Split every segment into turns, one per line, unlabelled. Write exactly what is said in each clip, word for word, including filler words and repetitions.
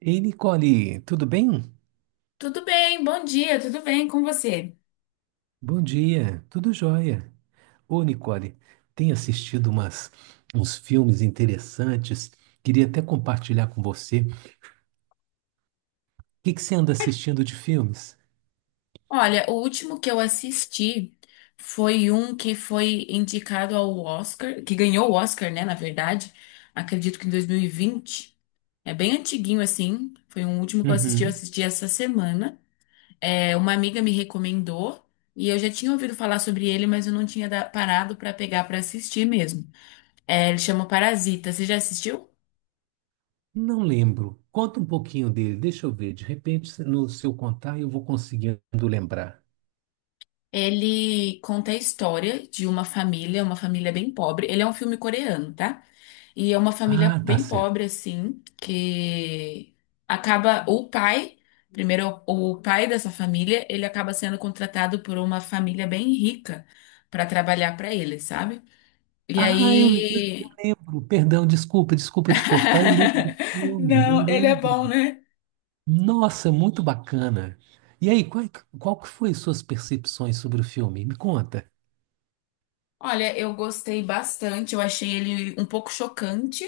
Ei, Nicole, tudo bem?
Tudo bem, bom dia, tudo bem com você?
Bom dia, tudo jóia. Ô, Nicole, tenho assistido umas, uns filmes interessantes, queria até compartilhar com você. O que que você anda assistindo de filmes?
Olha, o último que eu assisti foi um que foi indicado ao Oscar, que ganhou o Oscar, né, na verdade, acredito que em dois mil e vinte. É bem antiguinho assim, foi um último que eu assisti, eu
Uhum.
assisti essa semana. É, uma amiga me recomendou e eu já tinha ouvido falar sobre ele, mas eu não tinha da- parado pra pegar pra assistir mesmo. É, ele chama Parasita, você já assistiu?
Não lembro. Conta um pouquinho dele, deixa eu ver. De repente, se- no seu contar, eu vou conseguindo lembrar.
Ele conta a história de uma família, uma família bem pobre. Ele é um filme coreano, tá? E é uma família
Ah, tá
bem
certo.
pobre, assim, que acaba. O pai, primeiro, o pai dessa família, ele acaba sendo contratado por uma família bem rica pra trabalhar pra ele, sabe? E
Ah, eu, le- eu
aí.
lembro. Perdão, desculpa, desculpa te cortar. Eu lembro do filme, eu
Não, ele é
lembro.
bom, né?
Nossa, muito bacana. E aí, qual, qual que foi suas percepções sobre o filme? Me conta.
Olha, eu gostei bastante. Eu achei ele um pouco chocante.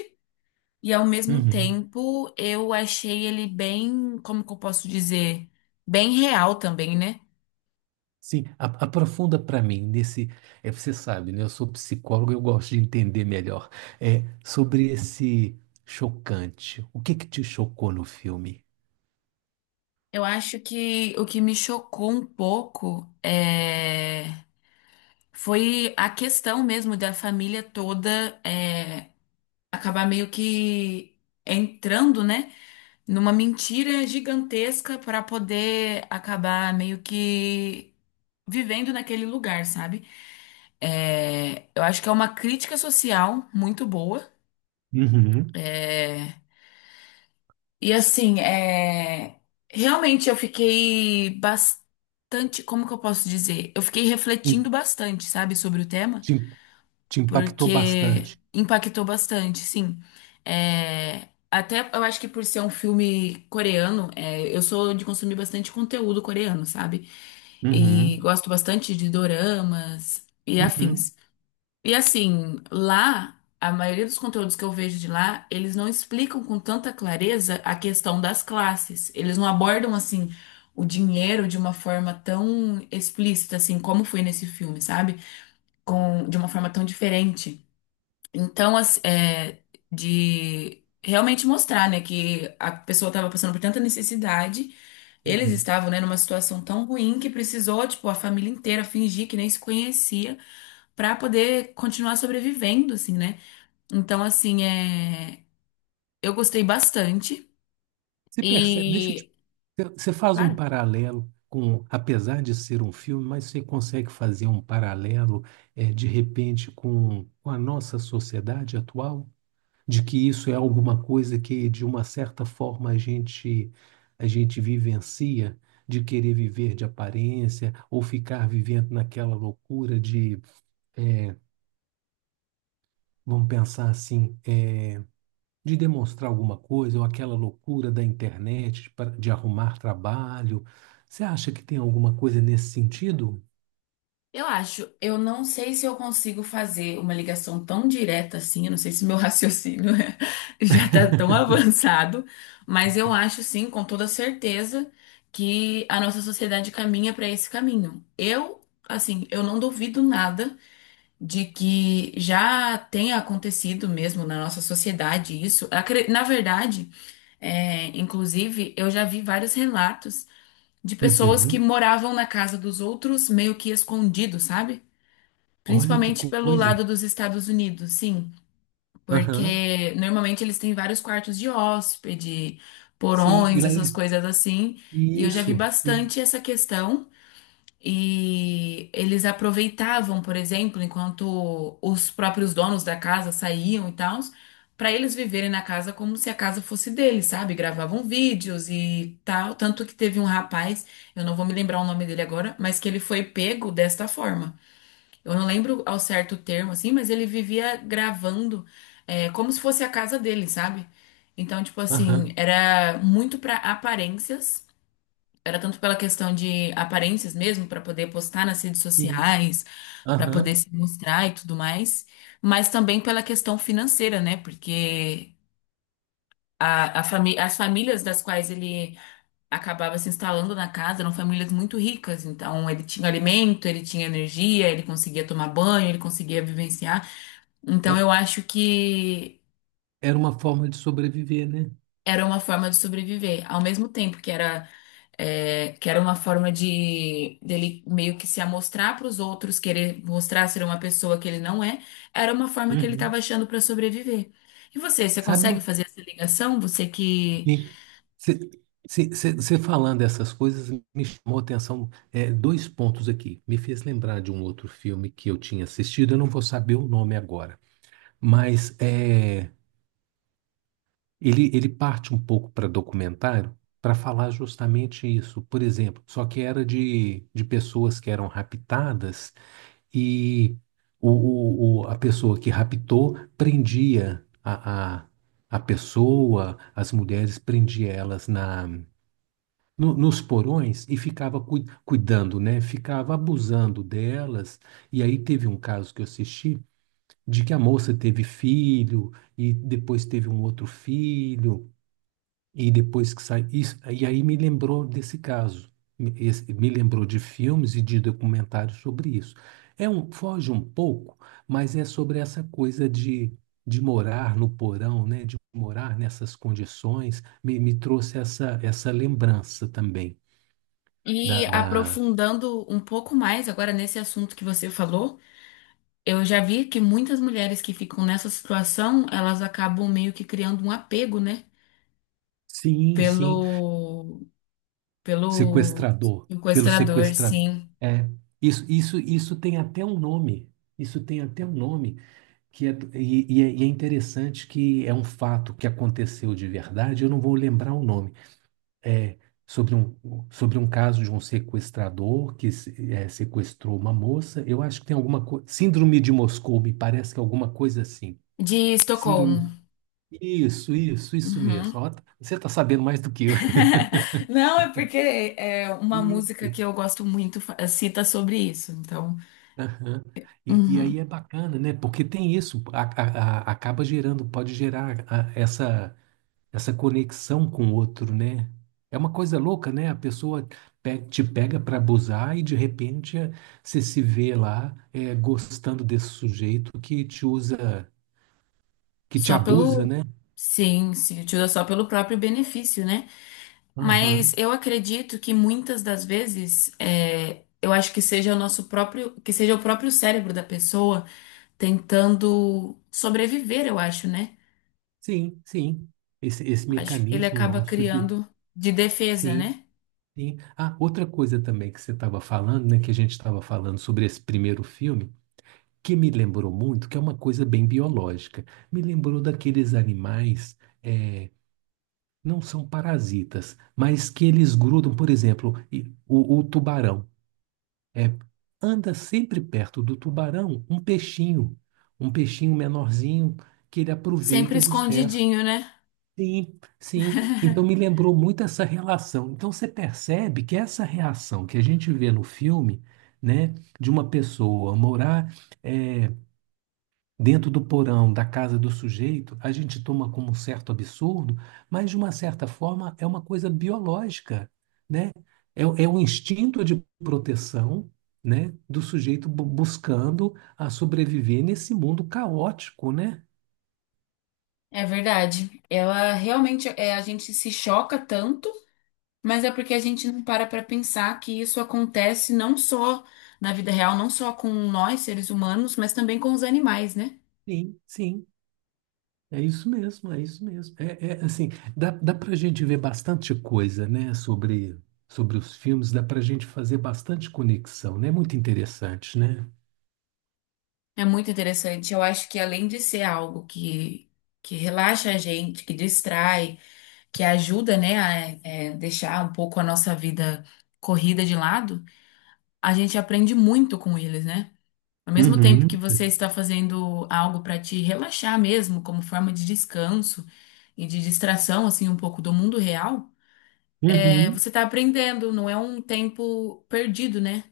E ao mesmo
Uhum.
tempo, eu achei ele bem, como que eu posso dizer? Bem real também, né?
Sim, a- aprofunda para mim nesse. É, você sabe, né? Eu sou psicólogo, eu gosto de entender melhor. É, sobre esse chocante. O que que te chocou no filme?
Eu acho que o que me chocou um pouco é, foi a questão mesmo da família toda é, acabar meio que entrando, né, numa mentira gigantesca para poder acabar meio que vivendo naquele lugar, sabe? É, eu acho que é uma crítica social muito boa
Uhum.
é, E assim, é... realmente eu fiquei bastante. Como que eu posso dizer? Eu fiquei refletindo
Em-
bastante, sabe, sobre o tema,
Te, te impactou
porque
bastante.
impactou bastante, sim. É, até eu acho que por ser um filme coreano, é, eu sou de consumir bastante conteúdo coreano, sabe? E
Uhum.
gosto bastante de doramas e
Uhum.
afins. E assim, lá, a maioria dos conteúdos que eu vejo de lá, eles não explicam com tanta clareza a questão das classes. Eles não abordam assim o dinheiro de uma forma tão explícita assim como foi nesse filme, sabe? Com de uma forma tão diferente. Então, as- é, de realmente mostrar, né, que a pessoa estava passando por tanta necessidade, eles
Sim.
estavam, né, numa situação tão ruim que precisou, tipo, a família inteira fingir que nem se conhecia para poder continuar sobrevivendo, assim, né? Então, assim, é, eu gostei bastante
Você percebe, deixa eu te,
e,
você faz um
claro,
paralelo com, apesar de ser um filme, mas você consegue fazer um paralelo, eh, de repente, com, com a nossa sociedade atual, de que isso é alguma coisa que, de uma certa forma, a gente, a gente vivencia, de querer viver de aparência, ou ficar vivendo naquela loucura de, é, vamos pensar assim, é, de demonstrar alguma coisa, ou aquela loucura da internet de, pa- de arrumar trabalho. Você acha que tem alguma coisa nesse sentido?
eu acho, eu não sei se eu consigo fazer uma ligação tão direta assim, eu não sei se meu raciocínio é- já tá tão avançado, mas eu acho sim, com toda certeza, que a nossa sociedade caminha para esse caminho. Eu, assim, eu não duvido nada de que já tenha acontecido mesmo na nossa sociedade isso. Acre- Na verdade, é, inclusive, eu já vi vários relatos de pessoas que
Uhum.
moravam na casa dos outros meio que escondidos, sabe?
Olha que
Principalmente pelo
coisa.
lado dos Estados Unidos, sim,
Aham.
porque normalmente eles têm vários quartos de hóspede,
Sim, e
porões,
lá
essas
eles.
coisas assim, e eu já vi
Isso. E-
bastante essa questão. E eles aproveitavam, por exemplo, enquanto os próprios donos da casa saíam e tal, para eles viverem na casa como se a casa fosse deles, sabe? Gravavam vídeos e tal. Tanto que teve um rapaz, eu não vou me lembrar o nome dele agora, mas que ele foi pego desta forma. Eu não lembro ao certo o termo, assim, mas ele vivia gravando, é, como se fosse a casa dele, sabe? Então, tipo assim,
Aham.
era muito pra aparências, era tanto pela questão de aparências mesmo, pra poder postar nas redes
Sim.
sociais, pra poder
Aham.
se mostrar e tudo mais, mas também pela questão financeira, né? Porque a, a fami- as famílias das quais ele acabava se instalando na casa, eram famílias muito ricas, então ele tinha alimento, ele tinha energia, ele conseguia tomar banho, ele conseguia vivenciar. Então
É-
eu acho que
Era uma forma de sobreviver, né?
era uma forma de sobreviver, ao mesmo tempo que era é, que era uma forma de dele meio que se amostrar para os outros, querer mostrar ser uma pessoa que ele não é, era uma forma que ele
Uhum.
estava achando para sobreviver. E você, você
Sabe
consegue
uma.
fazer essa ligação? Você que
Você falando essas coisas me chamou a atenção é, dois pontos aqui. Me fez lembrar de um outro filme que eu tinha assistido, eu não vou saber o nome agora. Mas é, ele, ele parte um pouco para documentário para falar justamente isso. Por exemplo, só que era de, de pessoas que eram raptadas e o, o- o- a pessoa que raptou prendia a, a, a pessoa, as mulheres prendia elas na, no- nos porões e ficava cui- cuidando, né? Ficava abusando delas. E aí teve um caso que eu assisti de que a moça teve filho e depois teve um outro filho e depois que saiu isso e aí me lembrou desse caso, me esse- me lembrou de filmes e de documentários sobre isso. É, um foge um pouco, mas é sobre essa coisa de de morar no porão, né, de morar nessas condições. Me, me trouxe essa essa lembrança também
e
da, da...
aprofundando um pouco mais agora nesse assunto que você falou, eu já vi que muitas mulheres que ficam nessa situação, elas acabam meio que criando um apego, né?
sim, sim.
Pelo, pelo
Sequestrador, pelo
sequestrador,
sequestrador.
sim.
É, isso, isso, isso tem até um nome. Isso tem até um nome que é, e, e é, e é interessante, que é um fato que aconteceu de verdade. Eu não vou lembrar o nome. É sobre um, sobre um caso de um sequestrador que se- é, sequestrou uma moça. Eu acho que tem alguma coisa. Síndrome de Moscou, me parece que é alguma coisa assim.
De Estocolmo.
Síndrome. Isso, isso, isso mesmo.
Uhum.
Ó, você está sabendo mais do que eu.
Não, é porque é uma música que
Isso.
eu gosto muito, fa- cita sobre isso. Então,
Aham. E, e aí
uhum.
é bacana, né? Porque tem isso, a- a- a- acaba gerando, pode gerar a- essa, essa conexão com o outro, né? É uma coisa louca, né? A pessoa pe- te pega para abusar e de repente é, você se vê lá é, gostando desse sujeito que te usa, que te
Só
abusa,
pelo.
né?
Sim, se utiliza só pelo próprio benefício, né? Mas
Aham.
eu acredito que muitas das vezes, é, eu acho que seja o nosso próprio, que seja o próprio cérebro da pessoa tentando sobreviver, eu acho, né?
Sim, sim. Esse, esse
Acho que ele
mecanismo
acaba
nosso de.
criando de defesa,
Sim,
né?
sim. Ah, outra coisa também que você estava falando, né? Que a gente estava falando sobre esse primeiro filme, que me lembrou muito, que é uma coisa bem biológica. Me lembrou daqueles animais, eh, não são parasitas, mas que eles grudam, por exemplo, e- o, o tubarão. eh, Anda sempre perto do tubarão um peixinho, um peixinho menorzinho que ele
Sempre
aproveita dos restos.
escondidinho, né?
Sim, sim. Então me lembrou muito essa relação. Então você percebe que essa reação que a gente vê no filme, né, de uma pessoa morar eh, dentro do porão da casa do sujeito, a gente toma como um certo absurdo, mas de uma certa forma é uma coisa biológica, né? É, é um instinto de proteção, né, do sujeito bu- buscando a sobreviver nesse mundo caótico, né?
É verdade. Ela realmente é, a gente se choca tanto, mas é porque a gente não para para pensar que isso acontece não só na vida real, não só com nós, seres humanos, mas também com os animais, né?
Sim, sim. É isso mesmo, é isso mesmo. É, é, assim, dá, dá para a gente ver bastante coisa, né, sobre, sobre os filmes, dá para a gente fazer bastante conexão, né? Muito interessante, né?
É muito interessante. Eu acho que além de ser algo que, que relaxa a gente, que distrai, que ajuda, né, a é, deixar um pouco a nossa vida corrida de lado, a gente aprende muito com eles, né? Ao mesmo tempo que
Uhum,
você está fazendo algo para te relaxar mesmo, como forma de descanso e de distração, assim, um pouco do mundo real, é,
uhum.
você está aprendendo, não é um tempo perdido, né?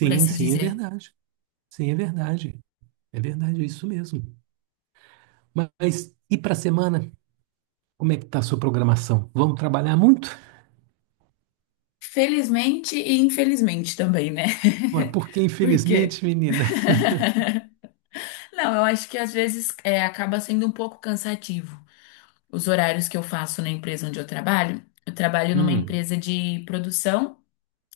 Por assim
sim, é
dizer.
verdade. Sim, é verdade. É verdade, é isso mesmo. Mas e para a semana? Como é que tá a sua programação? Vamos trabalhar muito?
Felizmente e infelizmente também, né?
Ué, porque,
Por quê?
infelizmente, menina.
Não, eu acho que às vezes é, acaba sendo um pouco cansativo. Os horários que eu faço na empresa onde eu trabalho, eu trabalho numa
Hum,
empresa de produção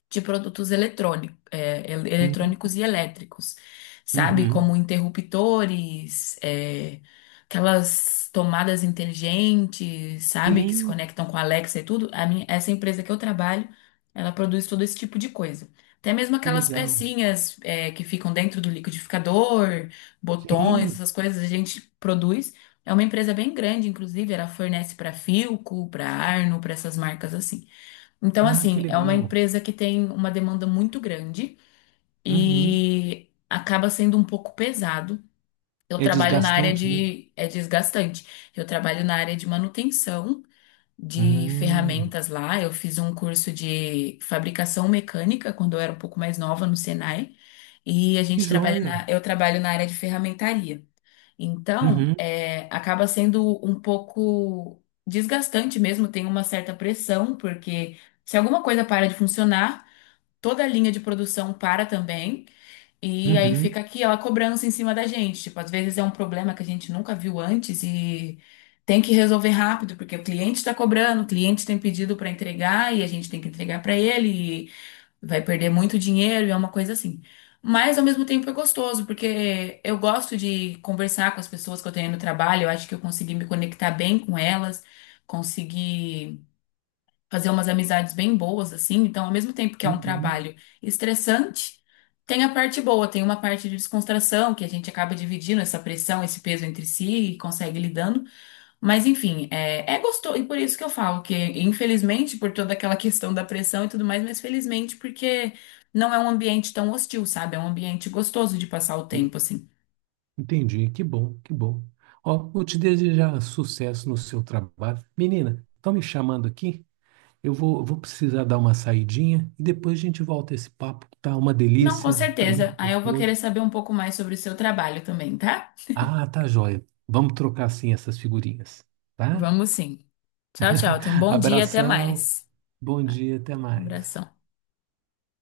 de produtos eletrônico, é, el-
hum,
eletrônicos e elétricos, sabe? Como
uhum.
interruptores, é, aquelas tomadas inteligentes, sabe? Que se
Sim,
conectam com a Alexa e tudo. A minha, essa empresa que eu trabalho, ela produz todo esse tipo de coisa. Até mesmo
que
aquelas
legal.
pecinhas, é, que ficam dentro do liquidificador, botões,
Sim,
essas coisas, a gente produz. É uma empresa bem grande, inclusive, ela fornece para Philco, para Arno, para essas marcas assim. Então,
ah, que
assim, é uma
legal.
empresa que tem uma demanda muito grande
Uhum.
e acaba sendo um pouco pesado. Eu
É
trabalho na área
desgastante, né?
de... É desgastante. Eu trabalho na área de manutenção de
Hum,
ferramentas lá. Eu fiz um curso de fabricação mecânica quando eu era um pouco mais nova no Senai. E a
que
gente trabalha
joia.
na... Eu trabalho na área de ferramentaria. Então,
Uhum,
é, acaba sendo um pouco desgastante mesmo, tem uma certa pressão, porque se alguma coisa para de funcionar, toda a linha de produção para também, e aí
uhum,
fica aquela cobrança em cima da gente. Tipo, às vezes é um problema que a gente nunca viu antes e tem que resolver rápido, porque o cliente está cobrando, o cliente tem pedido para entregar e a gente tem que entregar para ele vai perder muito dinheiro e é uma coisa assim. Mas ao mesmo tempo é gostoso, porque eu gosto de conversar com as pessoas que eu tenho no trabalho, eu acho que eu consegui me conectar bem com elas, consegui fazer umas amizades bem boas assim. Então, ao mesmo tempo que é um
uhum.
trabalho estressante, tem a parte boa, tem uma parte de descontração que a gente acaba dividindo essa pressão, esse peso entre si e consegue lidando. Mas enfim, é, é gostoso, e por isso que eu falo que, infelizmente, por toda aquela questão da pressão e tudo mais, mas felizmente porque não é um ambiente tão hostil, sabe? É um ambiente gostoso de passar o tempo, assim.
Entendi, que bom, que bom. Ó, vou te desejar sucesso no seu trabalho. Menina, estão me chamando aqui? Eu vou, vou precisar dar uma saidinha e depois a gente volta esse papo, que tá uma
Não, com
delícia, tá
certeza.
muito
Aí eu vou querer
gostoso.
saber um pouco mais sobre o seu trabalho também, tá?
Ah, tá joia. Vamos trocar sim essas figurinhas, tá?
Vamos sim. Tchau, tchau. Tenha um bom dia, até
Abração,
mais.
bom dia, até mais.
Abração.